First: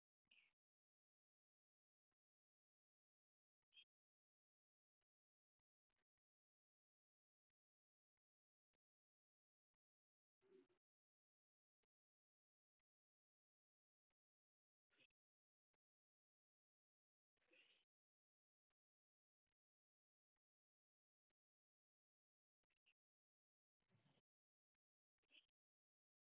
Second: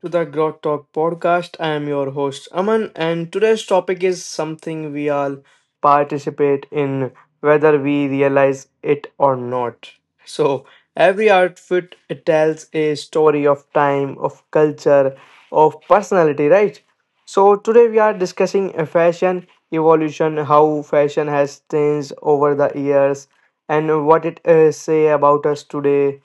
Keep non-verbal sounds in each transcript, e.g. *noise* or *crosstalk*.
to the Growth Talk podcast. I am your host Aman and today's topic is something we all participate in whether we realize it or not. So every outfit it tells a story of time, of culture, of personality, right? So today we are discussing a fashion evolution, how fashion has changed over the years and what it say about us today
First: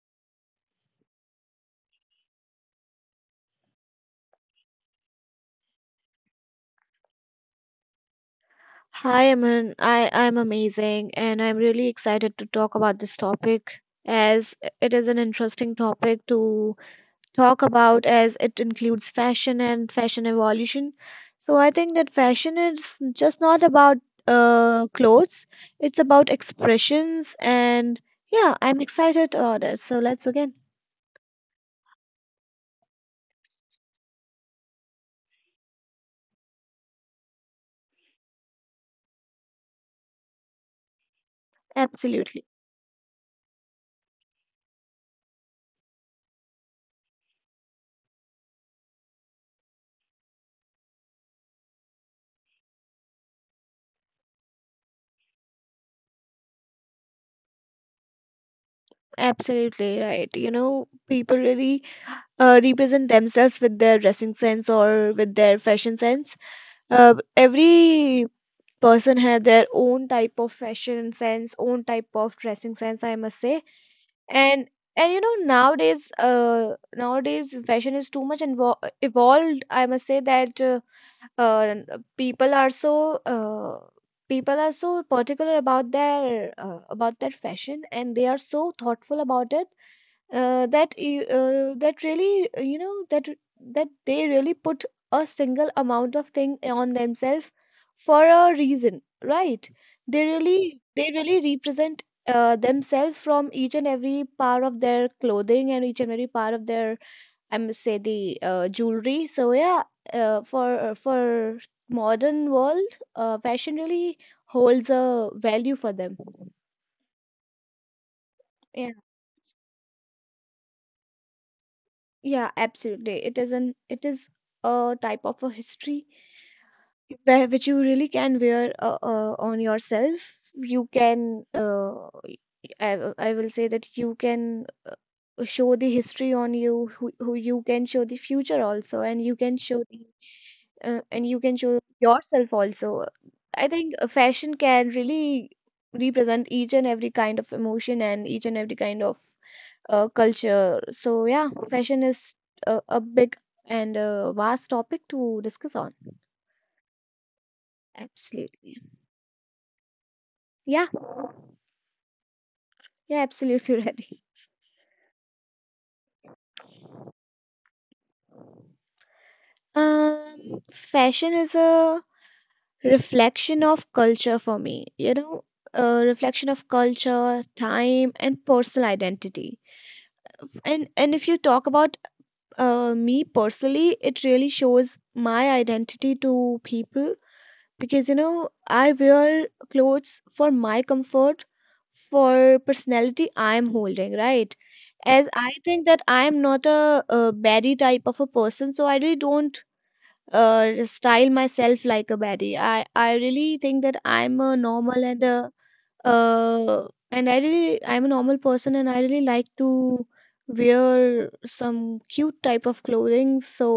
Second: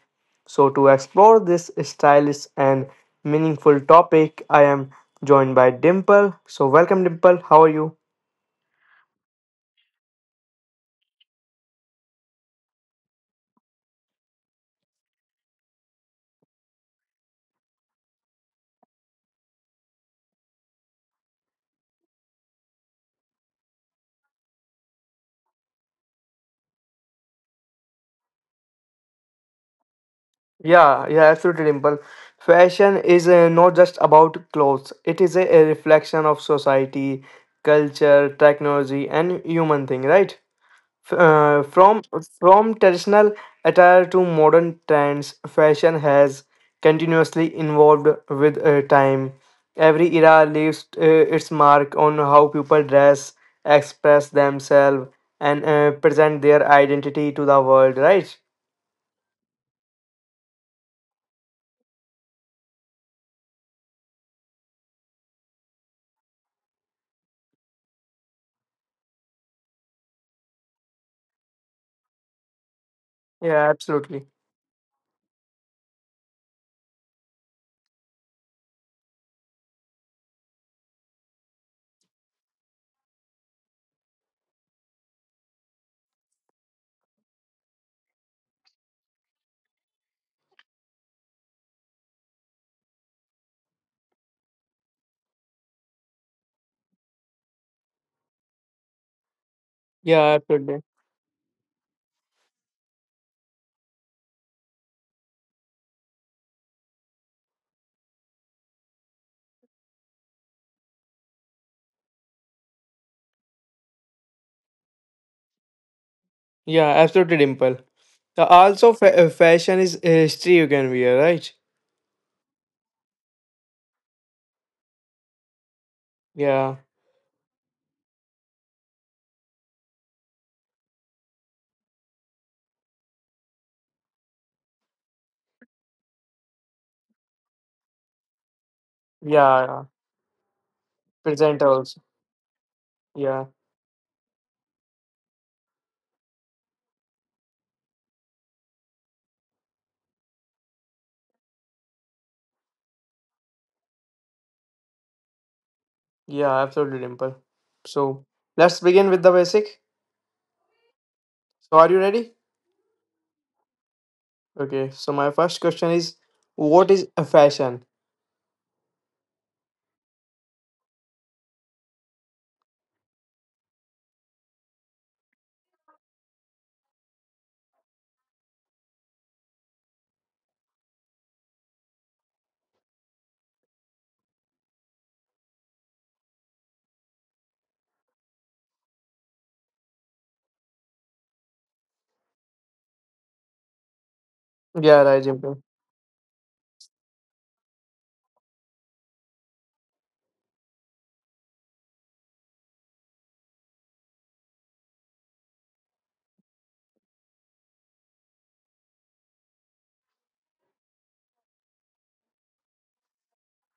so, to explore this stylish and meaningful topic, I am joined by Dimple. So, welcome, Dimple. How are you? Hi, Aman. I'm amazing, and I'm really excited to talk about this topic as it is an interesting topic to talk about as it includes fashion and fashion evolution. So I think that fashion is just not about clothes; it's about expressions, and yeah, I'm excited about that. So let's begin. Yeah, yeah, absolutely, Dimple. Fashion is not just about clothes, it is a reflection of society, culture, technology, and human thing, right? F- uh, from Absolutely, from traditional attire to modern trends, fashion has continuously evolved with time. Every era leaves its mark on how people dress, express themselves, and present their identity to the world. Right? absolutely right. You know, people really represent themselves with their dressing sense or with their fashion sense. Every person had their own type of fashion sense, own type of dressing sense, I must say. Yeah, absolutely. And and you know, nowadays, fashion is too much evolved, I must say that, uh people are so uh people are so particular about their, about their fashion, and they are so thoughtful about it, that really, you know, that they really put a single amount of thing on themselves for a reason, right? they Yeah, really absolutely. they really represent, themselves from each and every part of their clothing and each and every part of their, I must say, the jewelry. So yeah, for modern world, fashion really holds a value for them. Yeah, absolutely, Dimple. Yeah. Also, fashion is history you can wear, right? Yeah, absolutely. It is a type of a history Yeah. where which you really can wear on yourself. You can, I will say that you can, show the history on you, who you can show the future also, and you can Yeah. show Yeah. the, and you can Present show also. yourself also. Yeah. I think, fashion can really represent each and every kind of emotion and each and every kind of, culture. So yeah, fashion is a big and vast topic to discuss on. Yeah, absolutely, Dimple. So Absolutely. let's begin with the basic. Yeah, So are you ready? yeah, absolutely *laughs* ready. Okay. So my first question is, what is a fashion? Fashion is a reflection of culture for me, a reflection of culture, time, and personal identity. And if you talk about, me personally, it really shows my identity to people, because I wear clothes for my comfort, for personality I'm holding, right? Yeah, right, As I Dimple. think that I'm not a baddie type of a person, so I really don't, style myself like a baddie. I really think that I'm a normal and a, and I really, I'm a normal person, and I really like to wear some cute type of clothing, so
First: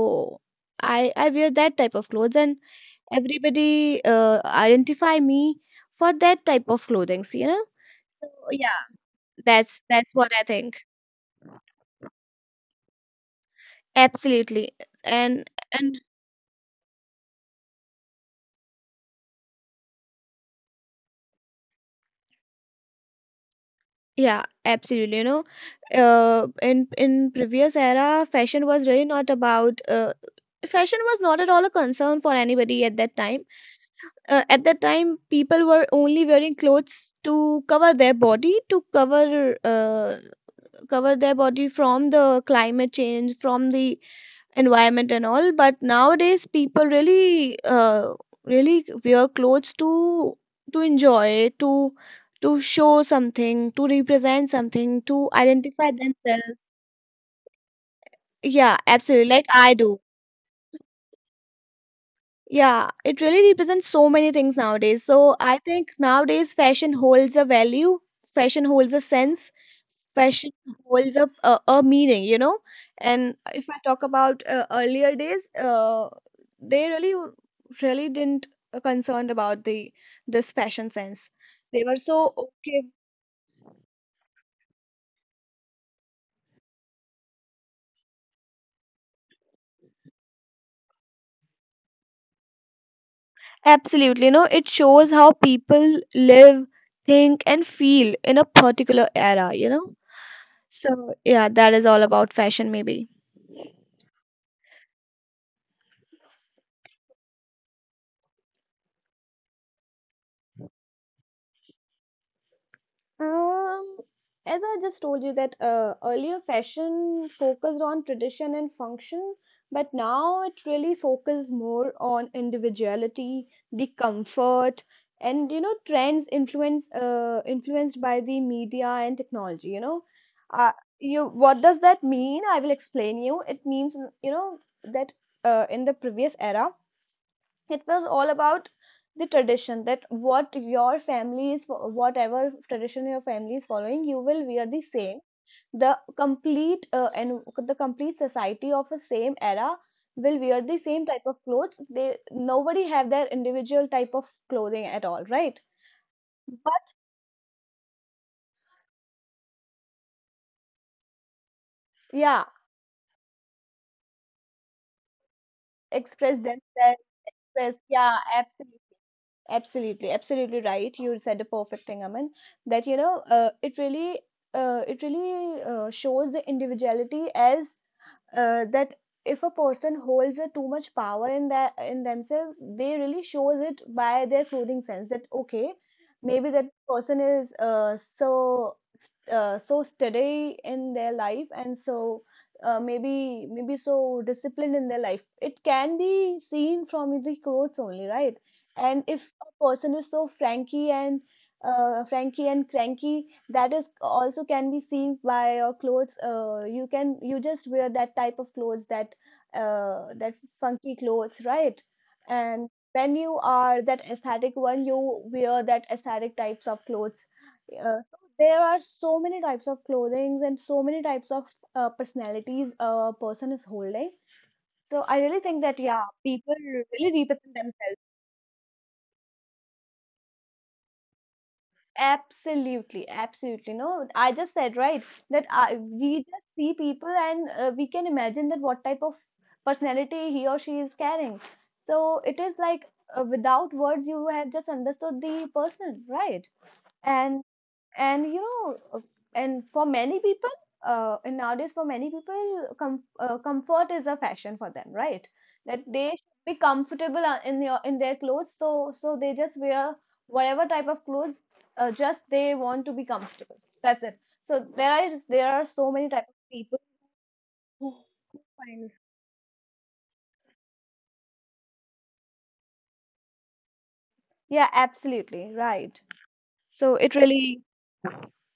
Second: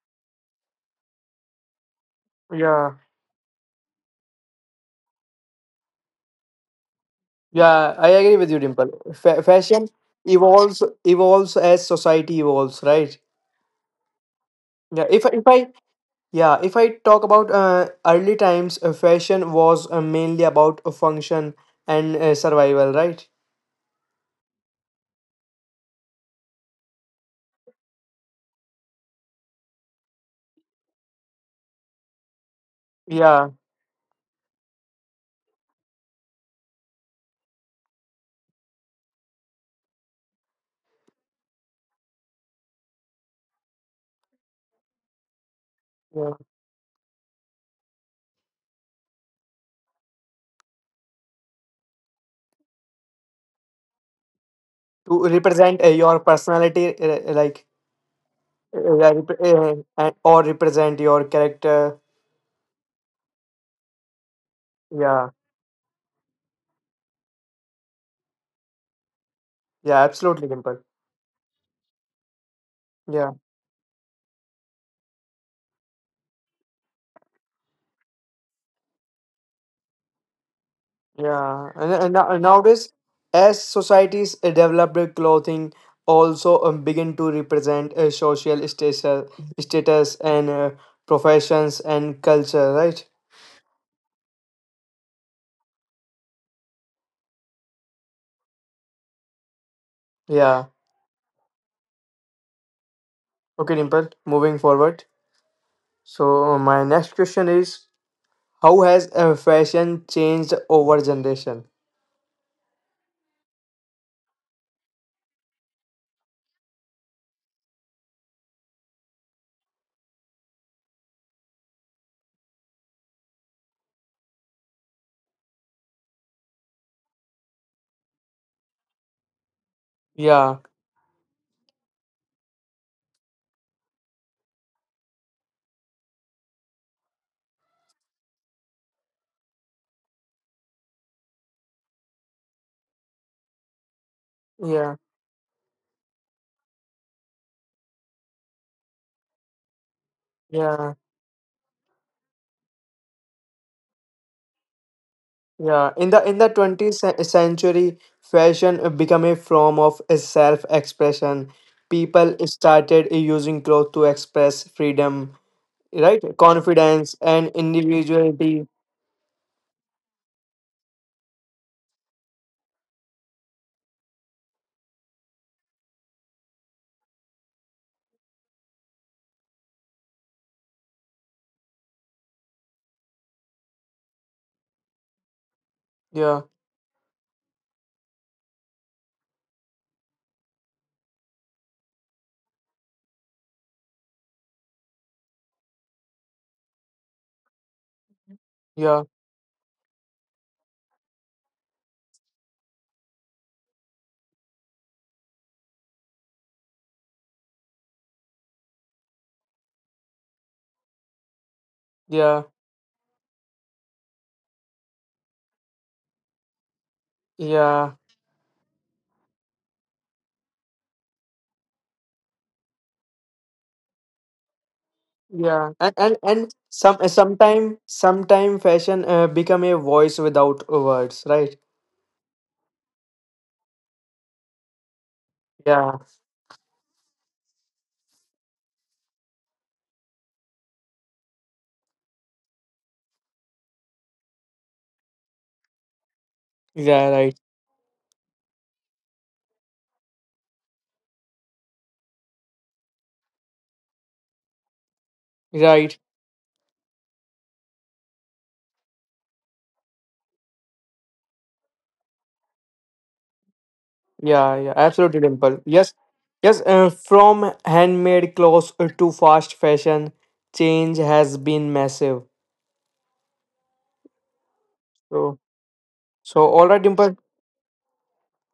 I wear that type of clothes, and Yeah, everybody, identify me for that type of clothing. yeah, I So agree with you, yeah, Dimple. That's Fashion that's what I think. evolves as society evolves, right? Absolutely. Yeah. If I- if and I and yeah if I talk about early times, fashion was mainly about a function and survival, right? yeah, absolutely, in previous era, fashion was really not about, fashion was not at all a concern for anybody at that time. Yeah, At that time people were only wearing clothes to cover their body from the climate change, from the environment and all, but yeah. nowadays people really wear clothes to enjoy, to show something, to represent something, To to represent identify your themselves. personality, like Yeah, Yeah, absolutely, rep- like eh, I do. and- or represent your character. Yeah, it really represents so many things nowadays. Yeah, So I think nowadays fashion holds a value, fashion holds a sense, yeah, absolutely, fashion Dimple. holds a meaning. Yeah, And if I talk about, earlier days, they really, really didn't, concerned about the this fashion sense. yeah. They were so And okay. nowadays, as societies develop their clothing, also begin to represent a social status and professions and culture, right? Absolutely, it shows how people live, think, and feel in a particular era. Yeah. So yeah, that is all about fashion, maybe. Okay, Dimple. Moving forward. So my next question is, how has fashion changed over generation? Um, as I just told you that, earlier fashion focused on tradition and function, but now it really focuses more on individuality, the comfort, and trends influenced by the media and technology. You know, Yeah, uh, you what does that mean? I will explain you. It means, you know that, in the previous era it was all about the tradition, that what your family is, whatever tradition your family is following, you will wear the yeah, same, the complete, and the complete society of a same era will wear the yeah. same type of clothes. They Nobody have their individual type of clothing at all, right? Yeah, in the But 20th century, fashion became a form of self-expression. People yeah, started using clothes to express freedom, right? express themselves. Confidence and Express. Yeah, individuality. absolutely. Absolutely, absolutely right. You said the perfect thing, Aman. That, you know, it really, shows the individuality, as, that if a person holds a too much power in themselves, they really shows it by their clothing sense that okay, Yeah, maybe that person is, so, so steady in their life, and so, maybe so disciplined in their life. It can be seen from the clothes only, right? yeah, And if a person is so franky and, franky and cranky, that is also can be seen by your clothes, you just wear that type of clothes, that, that funky clothes, right? yeah, And when you are that aesthetic one, you wear that aesthetic types of clothes, yeah, so there are so many types of clothing and so many types of, personalities a person is holding, so I really think yeah. that, And yeah, and, and people some uh, really represent sometime themselves. sometime fashion become a voice without words, right? Absolutely, absolutely. No, I just said, right, that Yeah, we just see people and, we can imagine that what type of personality he or she is carrying. So it is like, without words, you have just understood the person, right? yeah, right, And and for many people, and nowadays for many people, comfort is a fashion for them, right? That right. they should be comfortable, in their clothes, so they just wear whatever type of clothes, just they want to be comfortable, that's it, Yeah, so yeah, there absolutely, is there Dimple. are so Yes, many type of yes. people From who handmade clothes finds. to fast fashion, change has been massive. Yeah, So, absolutely right. so all right, So it Dimple. really...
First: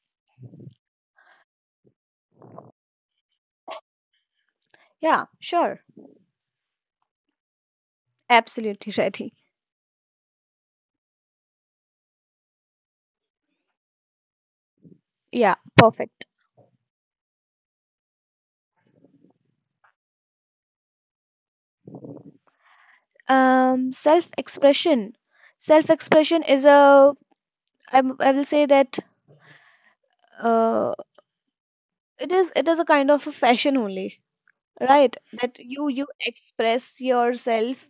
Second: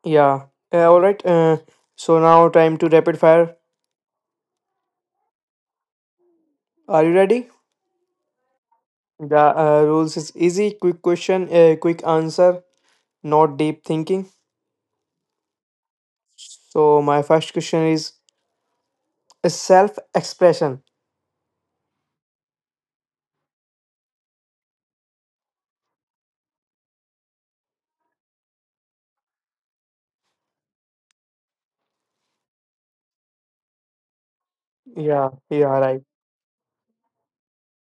Yeah, all right. So now time to rapid fire. Yeah, sure. Are you ready? Absolutely *laughs* ready. The rules is easy. Quick question, quick answer. Not deep thinking. Yeah, perfect. So my first question is self-expression. Self expression. Self expression is a, I will say that, uh, it is a kind of a fashion only, right? Yeah, That yeah, you right. you express yourself,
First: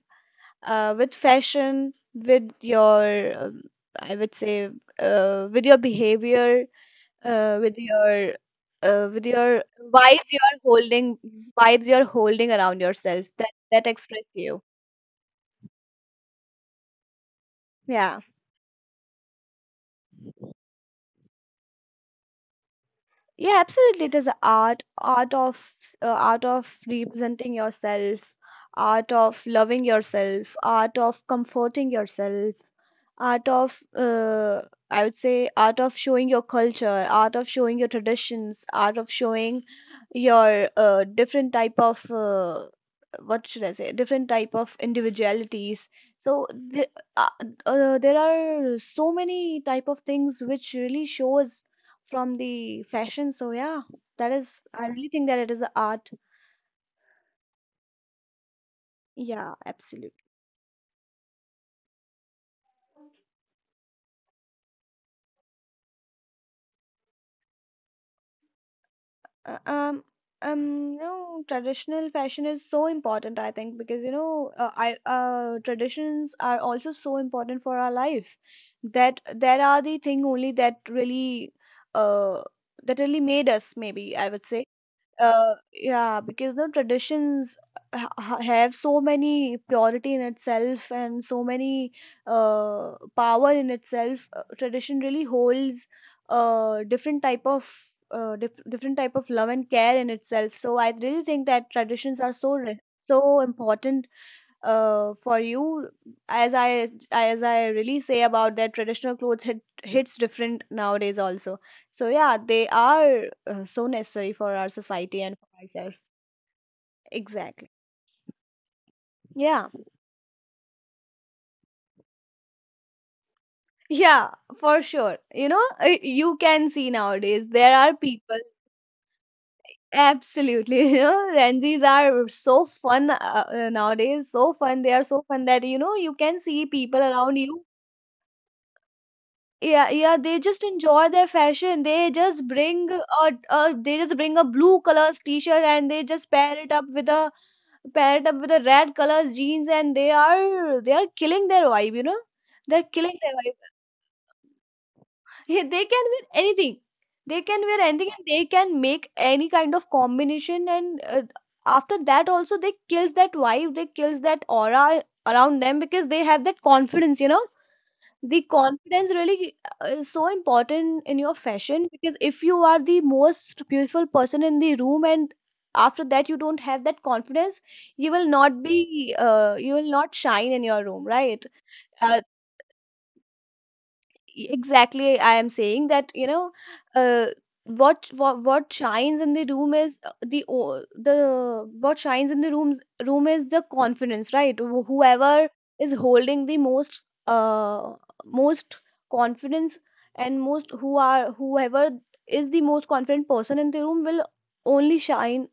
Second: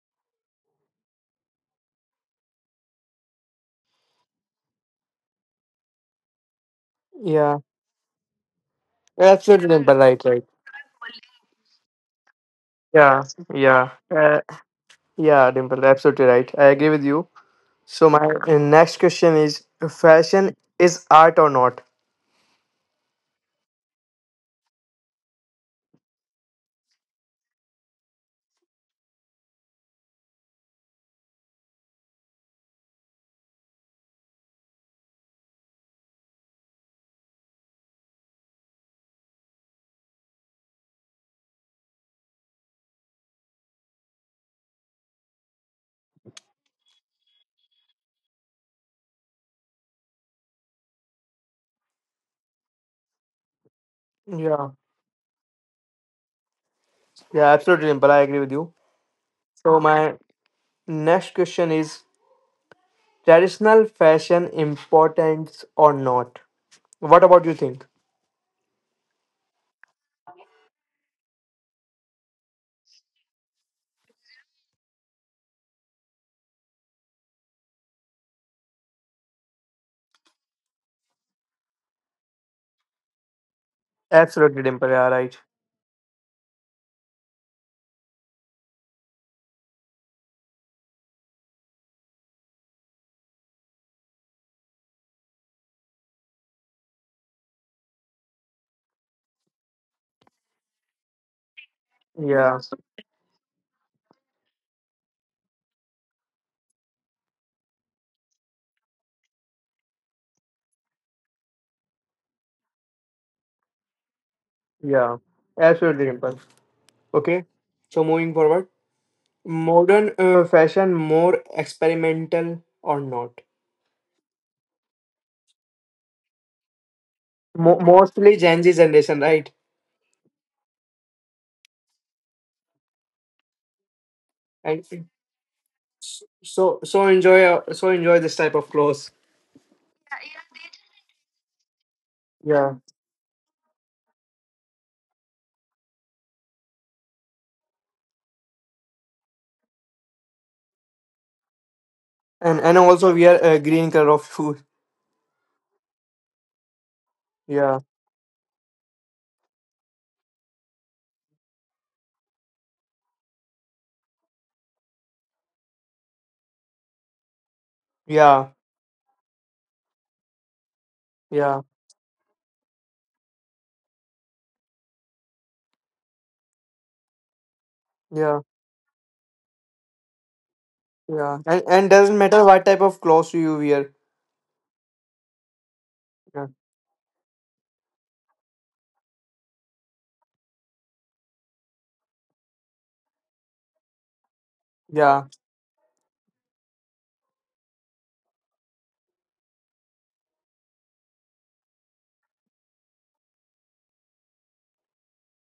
with fashion, with your, I would say, with your behavior, Yeah, with your, uh, with your absolutely, Dimple. Right, vibes right. you're holding vibes you're holding around Yeah, yourself, that yeah. express you. Yeah, Dimple, absolutely right. I agree with you. So Yeah. my next question is: Fashion is art or not? Yeah, absolutely. It is a art, art of representing yourself, art of loving yourself, art of comforting yourself, art of, I would say, art of showing your culture, art of showing your traditions, art of showing your, different type of, what should I say, different type of individualities. So the, uh, there are so many type of things which really shows from the fashion. So yeah, that is, Yeah, I really think that it is a art. yeah, absolutely, Dimple. I agree with you. Yeah, So my absolutely. next question is: Traditional fashion importance or not? What about you think? Uh, um um you know, traditional fashion is so important, I think, because I traditions are also so important for our life, that are the thing only uh that really made us, maybe I would Absolutely, say, Dimple. Yeah, right. Yeah, because the traditions have so many purity in itself and so many, power in itself. Tradition really holds, different type of, different type of love and care in itself, so I really think that traditions are Yeah, so important, for you, as I really say about that, traditional clothes hits different nowadays also, so yeah, they are, so necessary for our yeah, society and for ourselves. absolutely, Dimple. Okay. Exactly. So moving forward, Yeah, modern fashion more experimental or not? yeah, for sure. You can see nowadays there are Mostly people, Gen Z generation, right? absolutely *laughs* Gen Zs are so fun, nowadays so And fun, they are so fun that you can see so people so around enjoy you. uh, so enjoy this type of clothes. Yeah, yeah, they just enjoy their fashion, they just Yeah, bring a blue colors t-shirt, and they just pair it up with a red colors jeans, and they are killing their vibe. They're and killing also their we are vibe *laughs* green color of food. Yeah, they can wear anything they can wear Yeah, anything and they can make any kind of combination, and, after that also, they kills that vibe, they kills that aura around them, because they have that confidence, the yeah, confidence really, is so important in your yeah, fashion, because if you are the most beautiful person in the room, and after that you don't have that confidence, you will yeah, not be, you will not shine in your room, yeah. right? And doesn't uh, matter what type of clothes you wear. Exactly, I am saying that, Yeah, uh, what shines in the room is, the the what shines in the room is the confidence, right? Yeah, Whoever is holding the most, uh most confidence, and most who are, whoever is the most confident person in the room will only shine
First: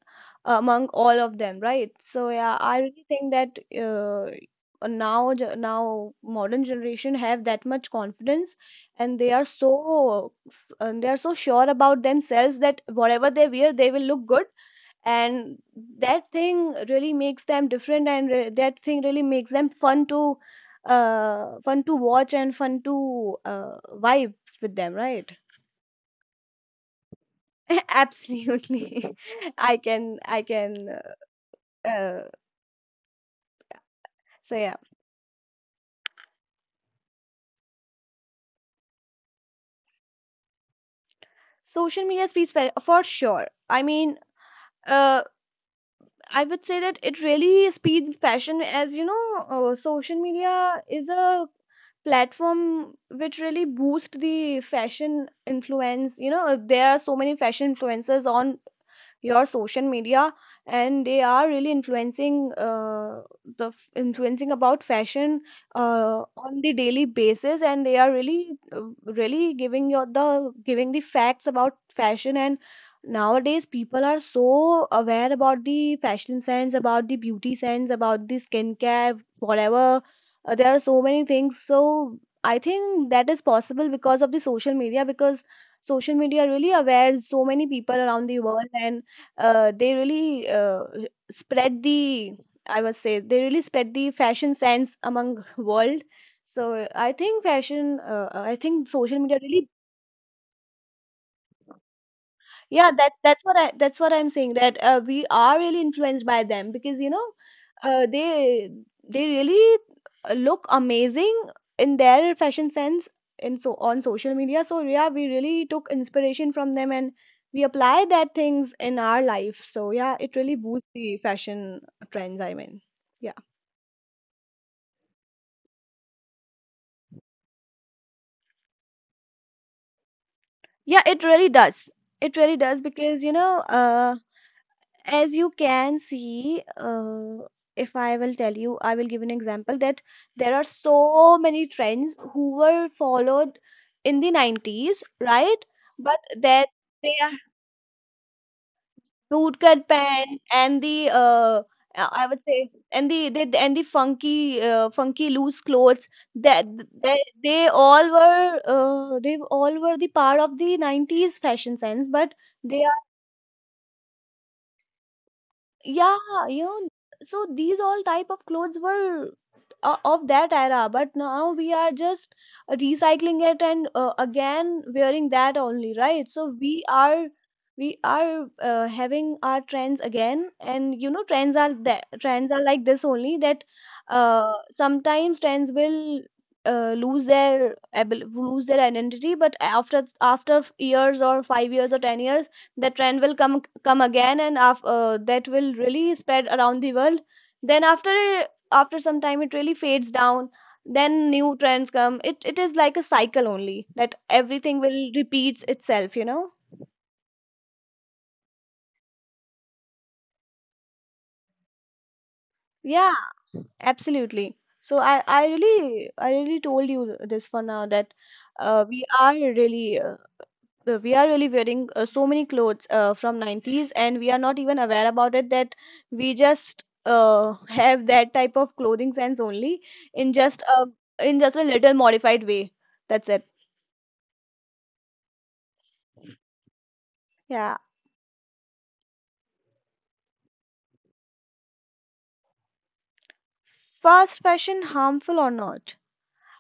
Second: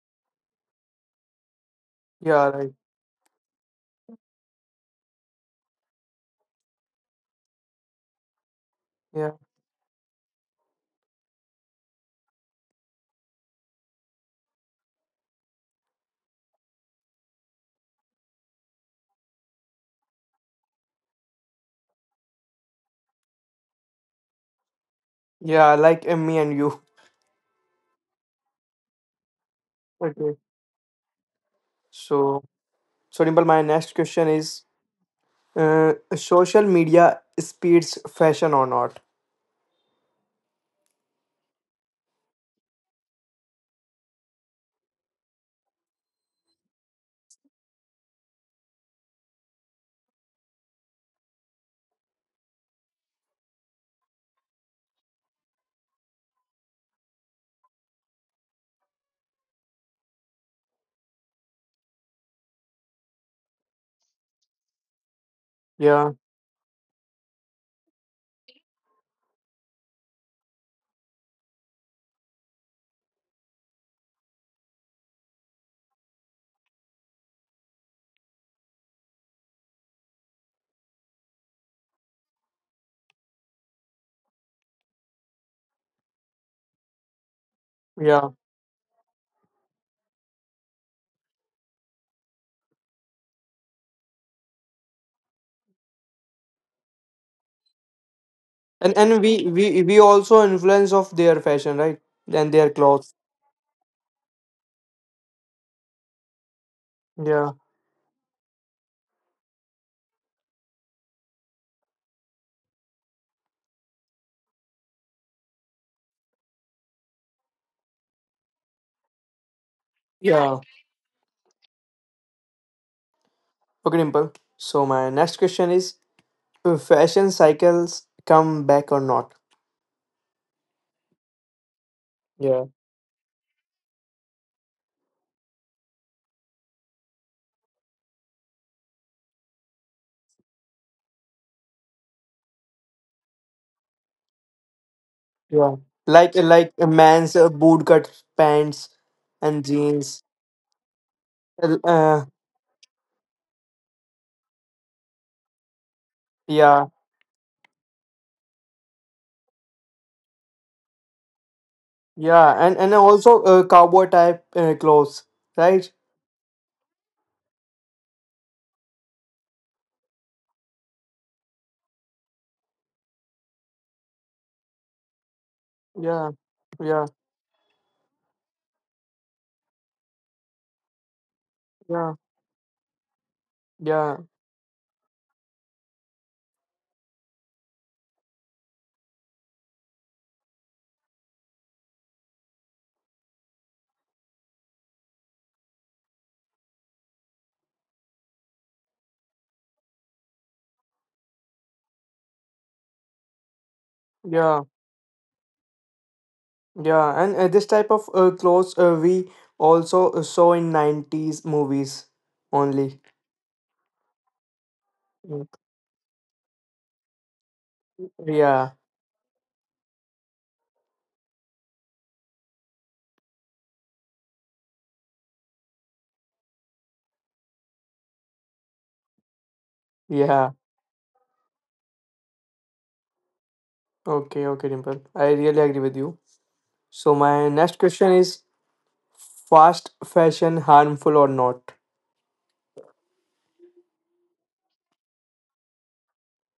among all of them, right? So yeah, yeah, right, I really think that, uh, now Now modern generation have that much confidence, and they yeah, are so sure about themselves that whatever they wear they will look good. And that thing really makes them different, and re- that thing really makes them fun to fun to watch and fun to vibe with them, right? yeah, like me and you. *laughs* Absolutely. *laughs* Okay, I can uh, uh, so so Dimple, my next question so is yeah, social media speeds fashion or not. social media speaks for sure. I mean, uh I would say that it really speeds fashion. As you know, social media is a platform which really boosts the fashion influence. You know, there are so many fashion influencers on your social media, and they are really influencing, uh, influencing about fashion Yeah, on the daily basis. And they are really, uh, giving the facts about fashion. And nowadays people are so aware about the fashion sense, about the beauty sense, about the skincare, whatever. There are so many things. So I think that is possible because of the social media, because social media really aware so many people around yeah, the world. And they really spread the, I would say they really spread the fashion sense among world. So I think social and media we really, we we also influence of their fashion, right? And their yeah, that clothes. that's what I that's what I'm saying, that we are really influenced by them, because you know, Yeah, they really look amazing in their fashion sense, in, so on social media. So yeah, we really took inspiration from them, and we apply that things in our life. So yeah, it really yeah. boosts the fashion trends, I mean, yeah. Okay, Dimple. So my next question is: Fashion cycles come back or not? Yeah, it really does. It really Yeah, does, because you know, uh as you can see, if I will tell you, I will give an example that there are so many trends who were followed in the 90s, right? yeah. But that, Like a they are man's bootcut pants and bootcut jeans. pants and the, Uh, I uh, would say, and the and the funky, funky loose clothes. That, yeah, they all were the part of the 90s fashion sense. But yeah, they, and also cowboy type clothes, right? yeah, you know, so these all type of clothes were of that era. But now we are just recycling it and again wearing that only, right? Yeah, So we yeah, are we are uh, having our trends again. And you know, yeah, trends are like this only, that yeah, sometimes trends will, uh, lose their identity. But after, after years or 5 years or 10 years, the trend will come again. That will really spread around the world. Then after, after some time it really fades down, then new trends come. It is like a cycle only, that yeah, everything will repeats itself, you know. yeah. And this type of clothes we also saw in nineties movies only. Yeah, absolutely. So i i Mm, really i really told you this for now, that yeah, uh, we are really uh, we are really wearing, so many clothes, from 90s, and we are not even aware about it, that we just have that type of clothing sense only, in yeah. just a, in just a little modified way. That's it. Okay, okay, Dimple. I really agree with you. So my Yeah. next question is fast fashion harmful or not? Fast fashion harmful or not?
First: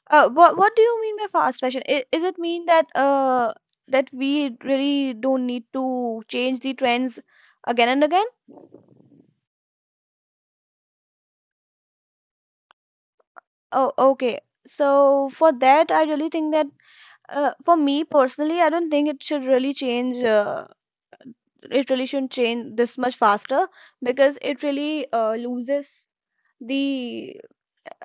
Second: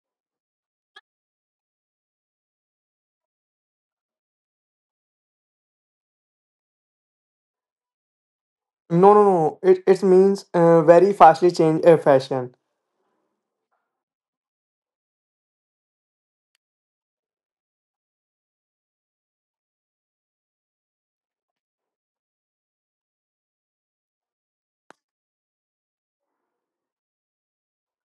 What do you mean by fast fashion? I, is it mean that we really don't need to change the trends again and again? No, no, no. It means very fastly change a fashion. Oh, okay. So for that, I really think that, for me personally, I don't think it should really change. It really shouldn't change this much faster, because it really loses the.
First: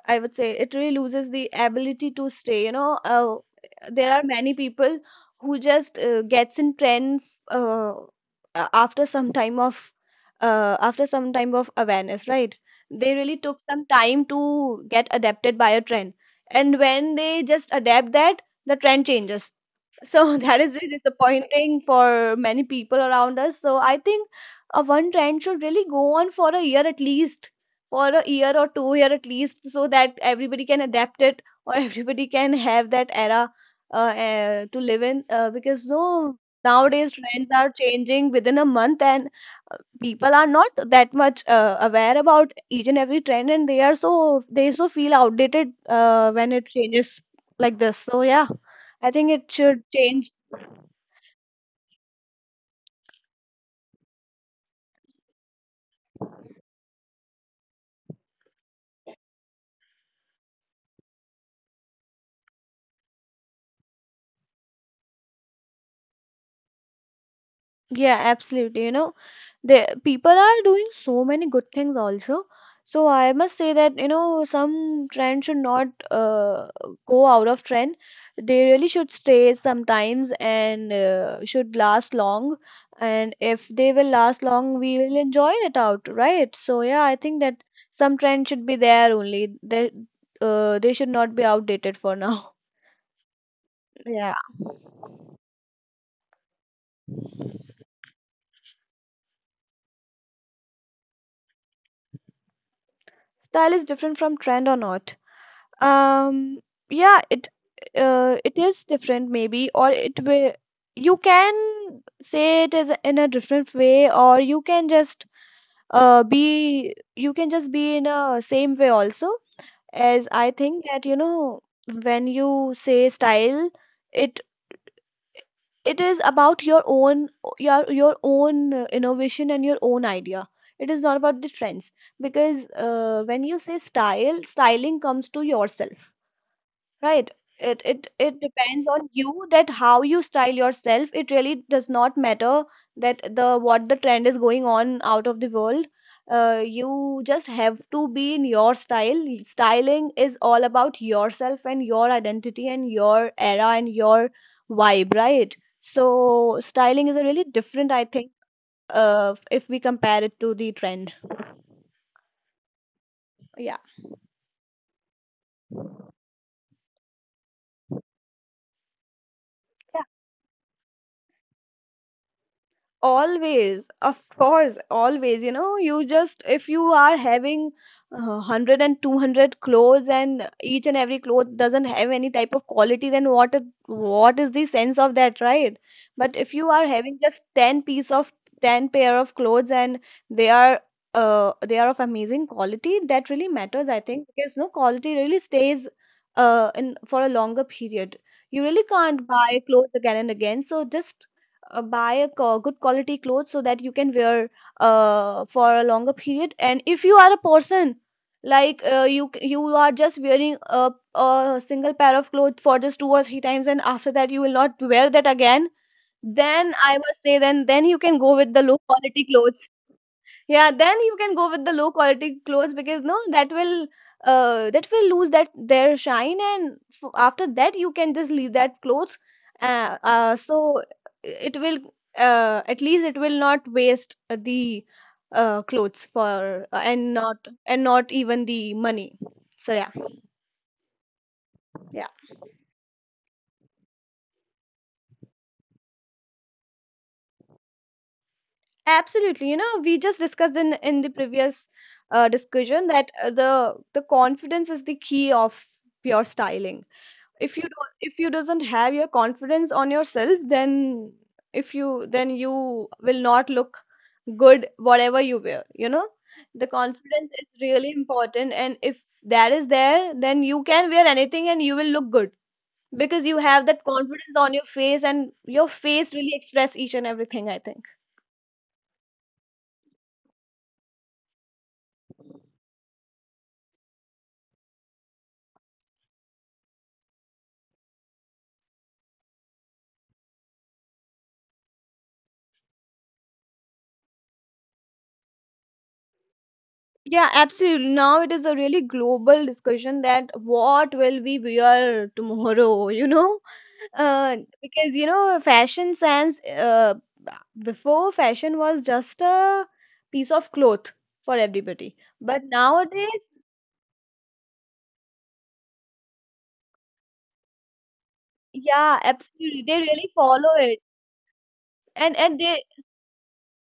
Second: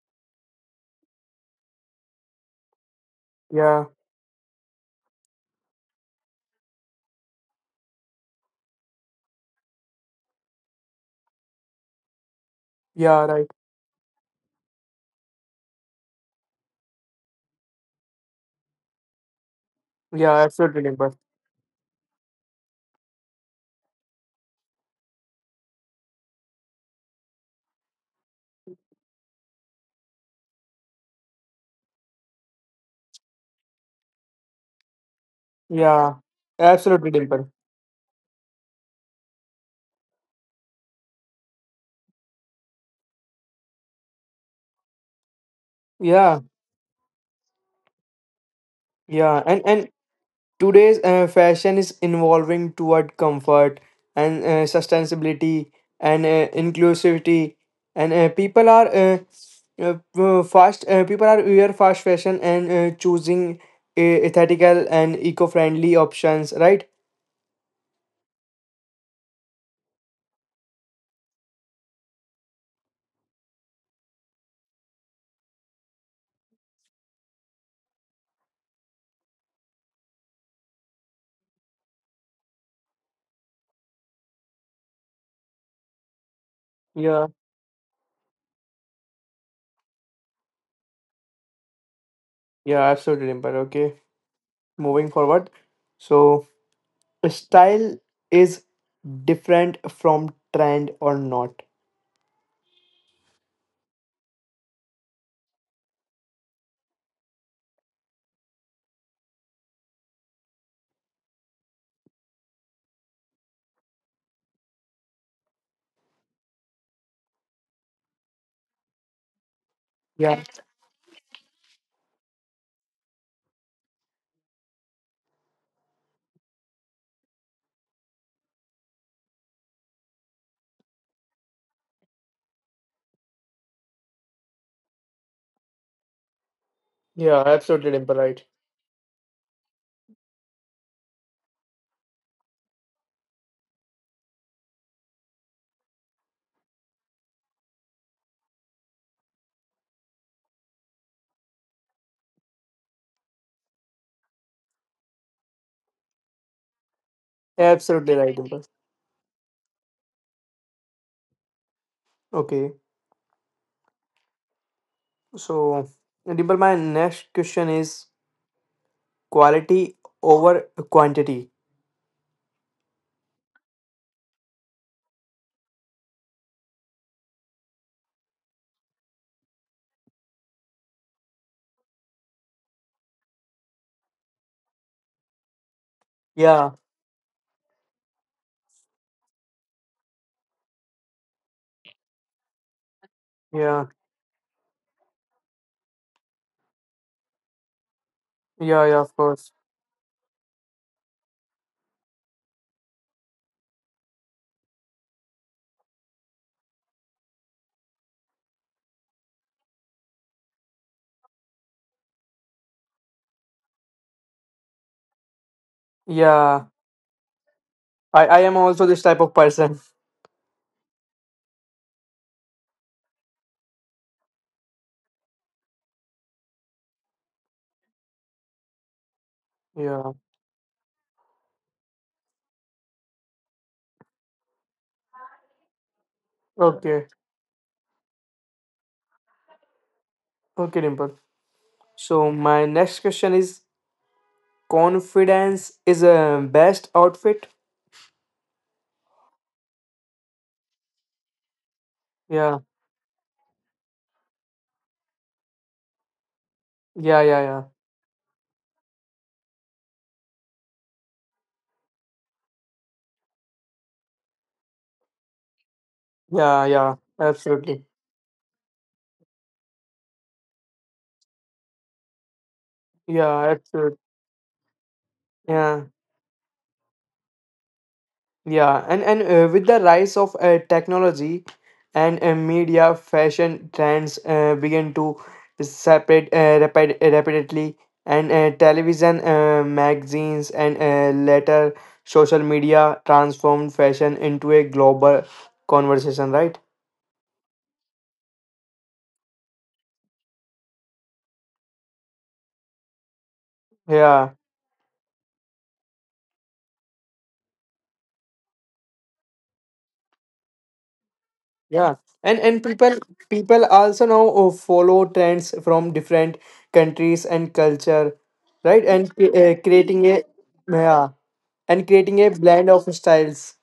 I would say it really loses the ability to stay. You know, Yeah, there are many people who just gets in trends, uh, a- after some time of after some time of awareness, right? They yeah, really right. took some time to get adapted by a trend, and when they just adapt that, the trend changes, Yeah, so *laughs* that is absolutely, very Dimple. disappointing for many people around us. So I think a one trend should really go on for a year at least, for a year or 2 year at least, so that everybody can adapt it, or *laughs* everybody can have that era, to live in. Because Yeah, no, absolutely, nowadays trends Dimple. are changing within a month, and people are not that much aware about each and every trend, and they are so, they so feel outdated Yeah, when it changes like this. So yeah, I think yeah, it and should change. today's fashion is evolving toward comfort and sustainability and inclusivity, and people are fast. People are wear fast fashion and choosing ethical and eco-friendly options. Right? Yeah, absolutely. You know, the people are doing so many good things also. So I must say that, you know, some trend should not go out of trend. They really should stay sometimes, and should last long. And if they will last long, we will enjoy it out, right? So yeah, I Yeah. think that some trend should be there only. They should not be outdated for now. *laughs* Yeah. Absolutely, Dimple. Okay. Yeah. Moving forward, so style is different from trend or not. Style is different from trend or not. um yeah, it is different maybe, or it will, you can say it is in a different way, or you can just be you can just be in a same way also, as Yeah. I think that, you know, when you say style, it it is about your own, your own innovation and your own idea. It is not about the trends. Because when you say style styling comes to yourself. Right. Yeah. It Absolutely, it Dimple. it Right. depends on you that how you style yourself. It really does not matter that the, what the trend is going on out of the world. You just have to be in your style. Styling is all about yourself, and your identity, and your era, and your vibe, right? So styling is a really different, I Absolutely think, right, Dimple. If we compare it to the trend. Okay. Yeah. So, Dimple, my next question is quality over quantity. Always, of course, always. You know, you just, if you are having 100 clothes, and each and every cloth doesn't have any type of quality, then what is the sense of that, right? But if you Yeah, are having just 10 pair of clothes, and they are, they are of amazing quality, that really yeah, matters, I think, because no, quality really stays in, for a longer period. You really yeah, yeah, of can't course. buy clothes again and again, so just buy a good quality clothes, so that you can wear for a longer period. And if you are a person like, uh, you are just wearing a single pair of clothes for just two or three times, and after that you will not wear that again, Yeah, then I must say, then you can go I with am the low also this type quality of clothes. person. *laughs* Yeah, then you can go with the low quality clothes, because no, that will, that will lose that, their shine. And f, after that you can just leave that clothes. Yeah, So it will, at least it will not waste the, clothes, for, okay, and not, and not even the money. So yeah, okay, Dimple. yeah. So, my next question is confidence is a best outfit. Absolutely. You know, we just discussed in the previous Yeah, discussion that, uh, the confidence is the key of pure styling. yeah, yeah, If you yeah, don't, if you doesn't have your confidence on yourself, then if you, then you will not look good, whatever you wear, you know. yeah, The yeah, confidence is absolutely. really important, and if that is there, then you can wear anything and you will look good, because you Yeah, have that absolutely. confidence on your face, and your Yeah. face really express each and everything, I think. Yeah, and with the rise of technology and media, fashion trends begin to separate rapidly, and television, magazines, and later social media transformed fashion into a global conversation. Right? Yeah, absolutely. Now it is a really global discussion, that what will we wear tomorrow. *laughs* You know, Uh, Yeah, because you know, fashion sense, before fashion was just a piece of cloth for everybody. yeah, But and people nowadays, people also now follow trends from different countries and culture, right? yeah, And absolutely, they creating really a follow it, yeah and and creating a and they, blend of styles.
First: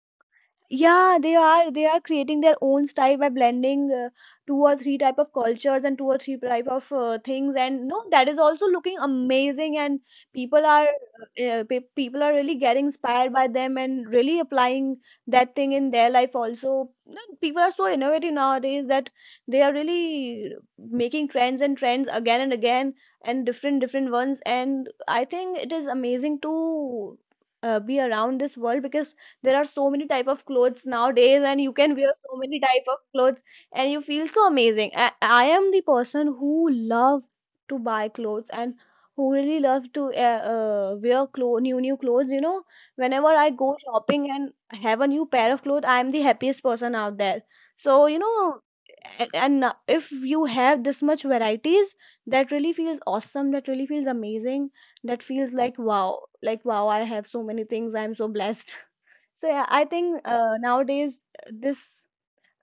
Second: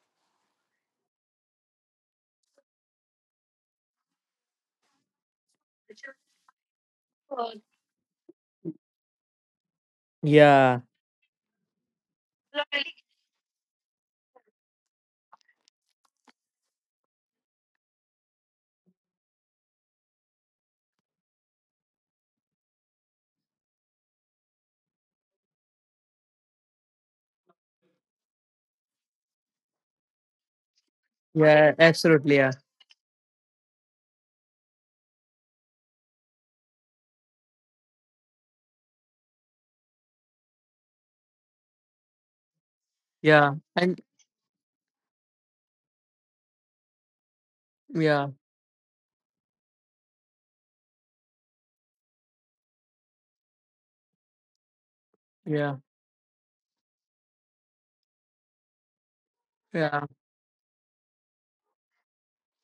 yeah, they are creating their own style by blending two or three type of cultures and two or three type of things. And no, that is also looking amazing. And people Yeah, are people are really getting inspired by them and really applying that thing in their life also. No, people are so innovative nowadays that they are really making trends and trends again and again and different different ones. And I think it is amazing to be around this world because there are so many type of clothes nowadays and you yeah, can wear absolutely. so Yeah, many type of clothes and you feel so amazing. I am the person who love to buy clothes and who really love to wear new new clothes, you know, whenever I yeah, go and shopping and have a new pair of clothes. I am the happiest person out there, so you yeah, know. And if you have this much varieties, that really feels awesome, that really feels amazing, that feels yeah, like wow, like wow, I have so many things, I'm so blessed. So yeah, I yeah, think nowadays uh, this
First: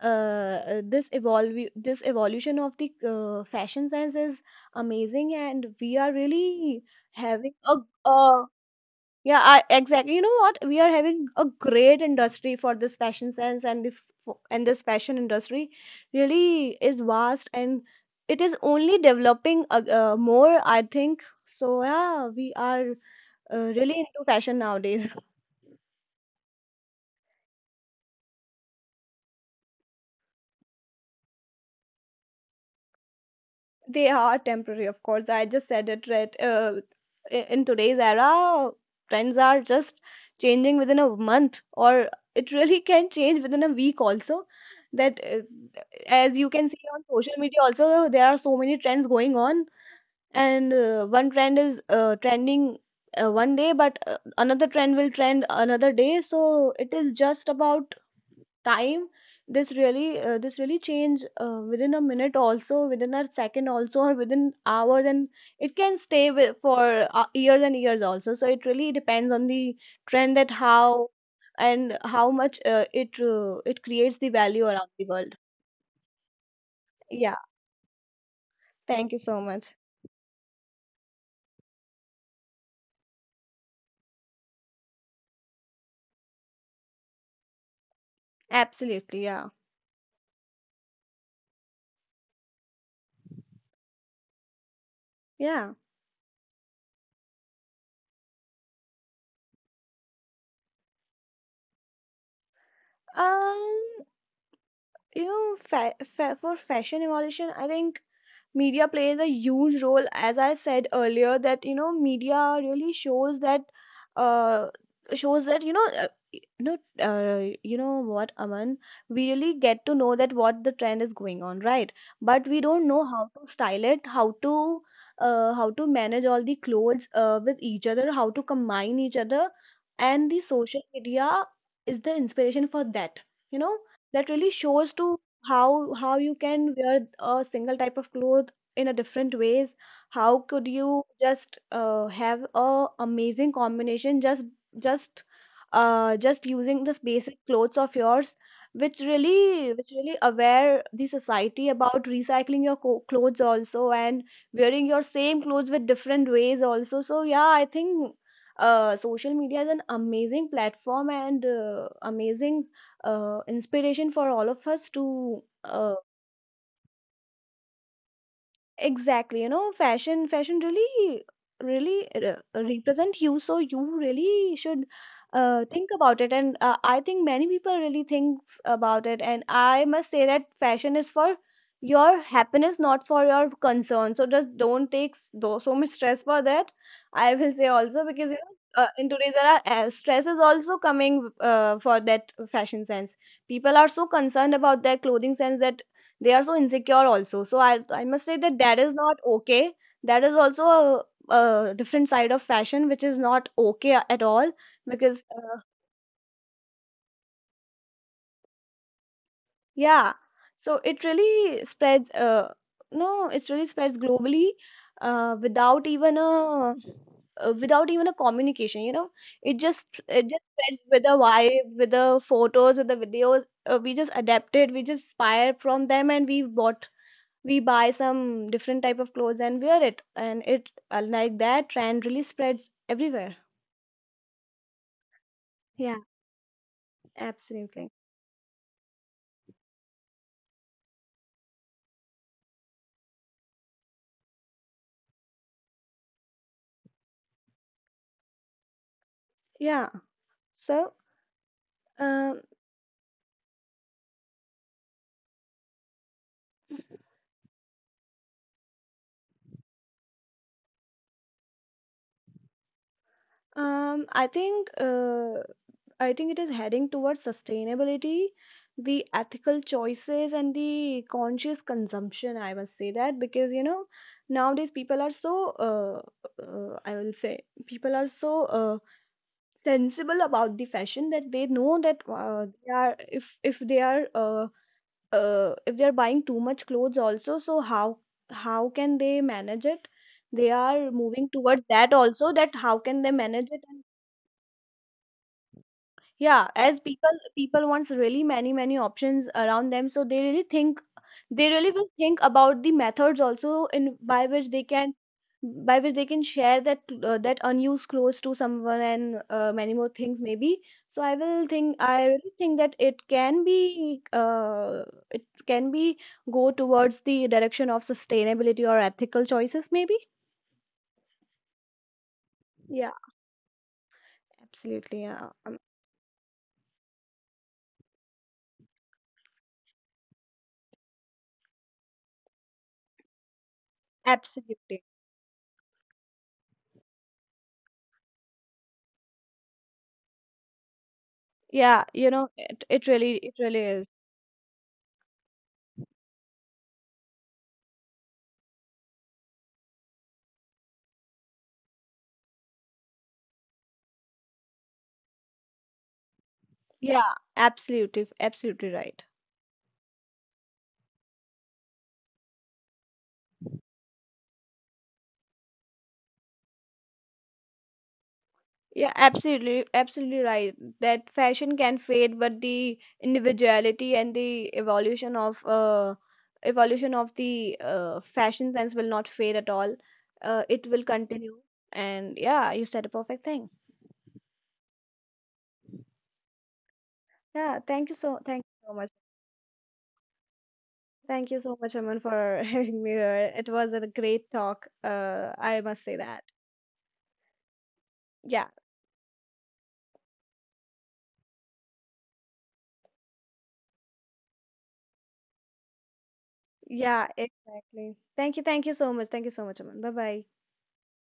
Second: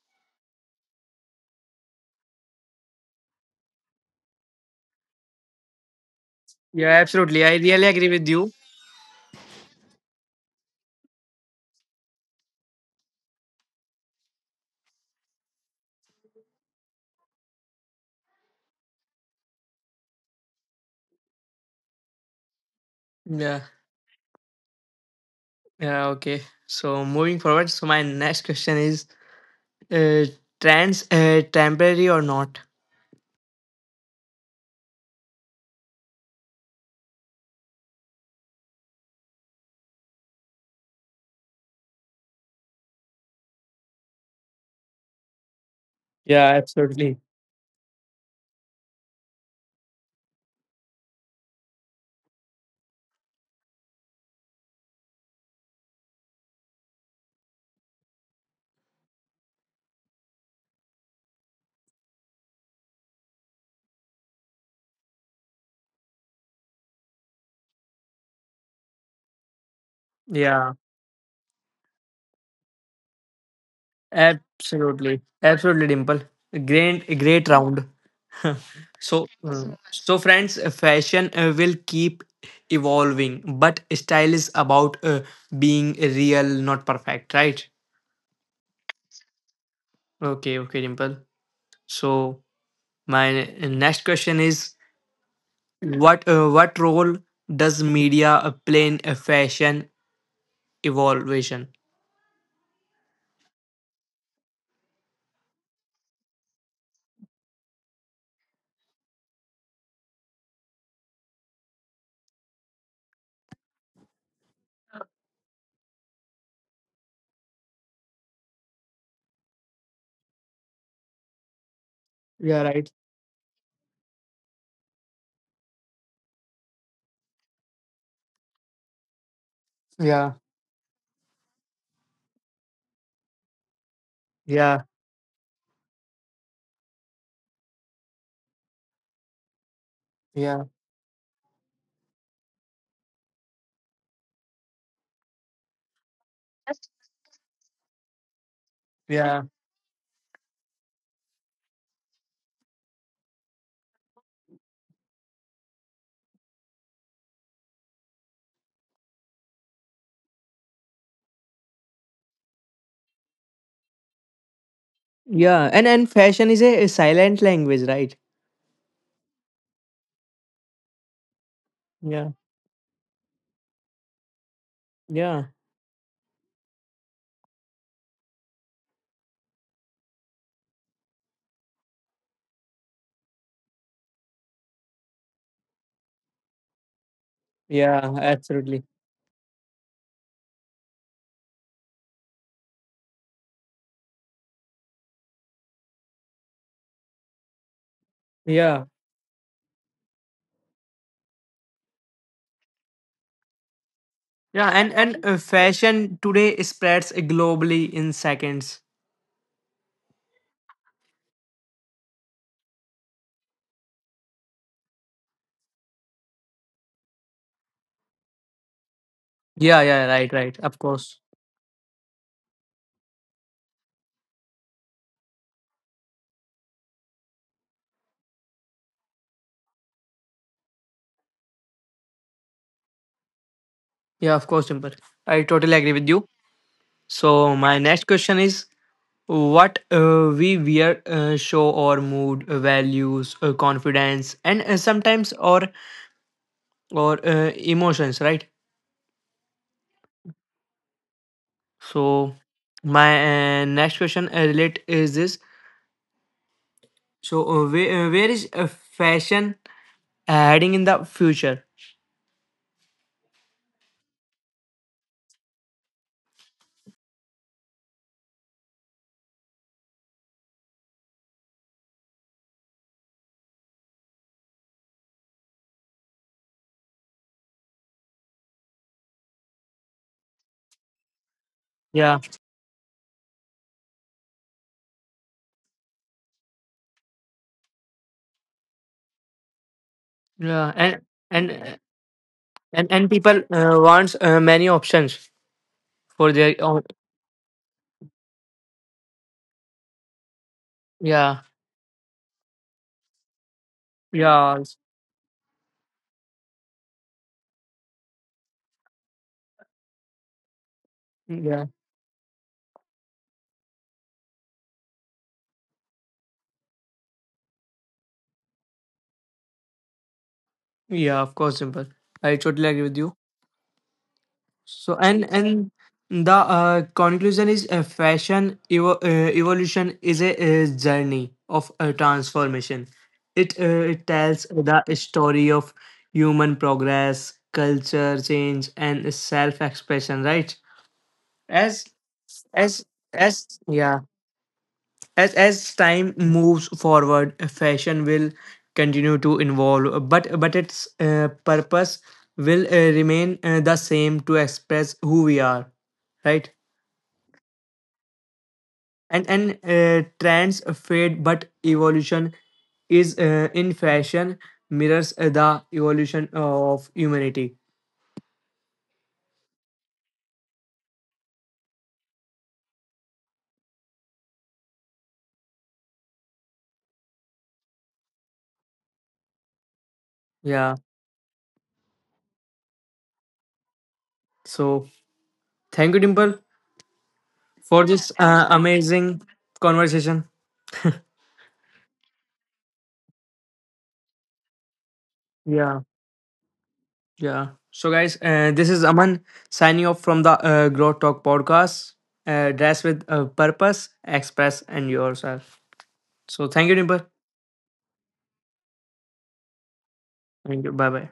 this evolve this evolution of the fashion sense is amazing, and we are really yeah, absolutely. having I a really agree with uh, you. yeah. Exactly. You know what? We are having a great industry for this fashion sense, and and this fashion industry really is vast, and it is only developing more, I think so. Yeah, we are Yeah, really into fashion nowadays. yeah, okay. So moving forward, so my next question is uh, trends temporary or not? They are temporary, of course. I just said it right. In today's era, trends are just changing within a month, or it really can change within a week also. That, uh, as Yeah, you can see on absolutely. social media, also there are so many trends going on, and one trend is trending one day, but another trend will trend another day. So it is just about time. This really this really change within a minute also, within a second also, or within hours. And it can stay for years and years also. So it really depends on the trend, that Yeah, how and how much it creates the value around the absolutely. world. Absolutely, Dimple. Great, Yeah, great round. *laughs* thank you So so much. so friends fashion will keep evolving but style is about being real not perfect, right? Absolutely, yeah. Okay, okay, Dimple. So my next question is Yeah. What role does media play in a fashion evolution. Um, you know, fa fa for fashion evolution, I think media plays a huge role. As I said earlier, that you know, media really shows that uh shows that, you know, no, you know what, Aman? We really get to know that what the trend is going on, right? But Yeah, we right. don't know how to style it, how to manage all the clothes with each other, how to combine each other, and Yeah, the social media is the inspiration for that. You know, that really yeah, shows to how you can wear a single type of cloth in a different ways. How yeah, could you just have a amazing combination, just just using this basic clothes of yours, which yeah, really, which really aware the society about recycling your clothes also, and wearing your same clothes with different ways also. So yeah, I think social media is an amazing platform and amazing inspiration for all of us to yeah, and fashion is a silent language, right? exactly. You know, fashion really really Yeah, represent you, so you really should yeah, think about it. And I think many people really think about it, and I must say that fashion is for your happiness, not for your concern. So just don't take though so much stress for that, I will say yeah, also, because you know, absolutely, in today's era, stress is also coming for that fashion sense. People are so concerned about their clothing sense that they are so insecure also. So i must say yeah. that that is not okay. That is also a different side of fashion, which is not okay, at Yeah, all. And Because fashion today spreads globally in seconds. yeah, so it really spreads no, it really spreads globally, uh, without even a without even a communication, you know. Yeah, It yeah, just, right, it right. just Of spreads course. with the vibe, with the photos, with the videos. We just adapt it, we just inspire from them, and we buy some different type of clothes and wear it, and it like that trend really spreads everywhere. Yeah, of course, Dimple. I totally agree Yeah, with you. So my absolutely. next question is what we wear show our mood, values, confidence, and sometimes our or emotions, right? Yeah. So So um, my next question relate is this. So where is fashion heading in the future? um I think uh, I think it is heading towards sustainability, the ethical choices and the conscious consumption, I must say that. Because you know, nowadays people are so uh, I will say people are so uh, sensible about the fashion that they know that Yeah, they are, if they are if they are buying too much clothes also, so how can they manage it, they yeah, are moving towards and that also, that how can they and people manage it. Wants many options for Yeah, their as own. People wants really many many options around them, so they really think, Yeah, they really will think about the methods also in by which yeah, they s- can, by which they can share that that unused clothes to someone and many more things maybe. So yeah, I really think that it can be go towards the direction of sustainability or ethical choices maybe. yeah of course, simple. I totally agree Yeah, with you. So absolutely. Yeah, and the conclusion is evolution is a, journey of transformation. It it tells absolutely. the story of human progress, culture change and self expression, right? Yeah, as you know, as it really, it as really is. yeah as as time moves forward fashion will continue to evolve but its purpose will remain the same to express who we are, right? Yeah, absolutely, absolutely right. And trends fade but evolution is in fashion mirrors the evolution of humanity. Yeah, absolutely, absolutely right. That fashion can fade, but the individuality and the evolution of the fashion sense will not fade at all. It Yeah, will continue. And yeah, you said a perfect thing. so thank you, Dimple, Yeah, for this thank you so much. amazing conversation. Thank you so much, Aman, for *laughs* having me here. It was a great talk. I Yeah. must say that. Yeah. So, guys, Yeah, this is Aman signing off from the Grow Talk podcast. Dress with purpose, express, and yourself. So, thank you, Dimple. yeah, exactly. Thank you so much. Thank you so much, Aman. Bye bye. Thank you. Bye bye.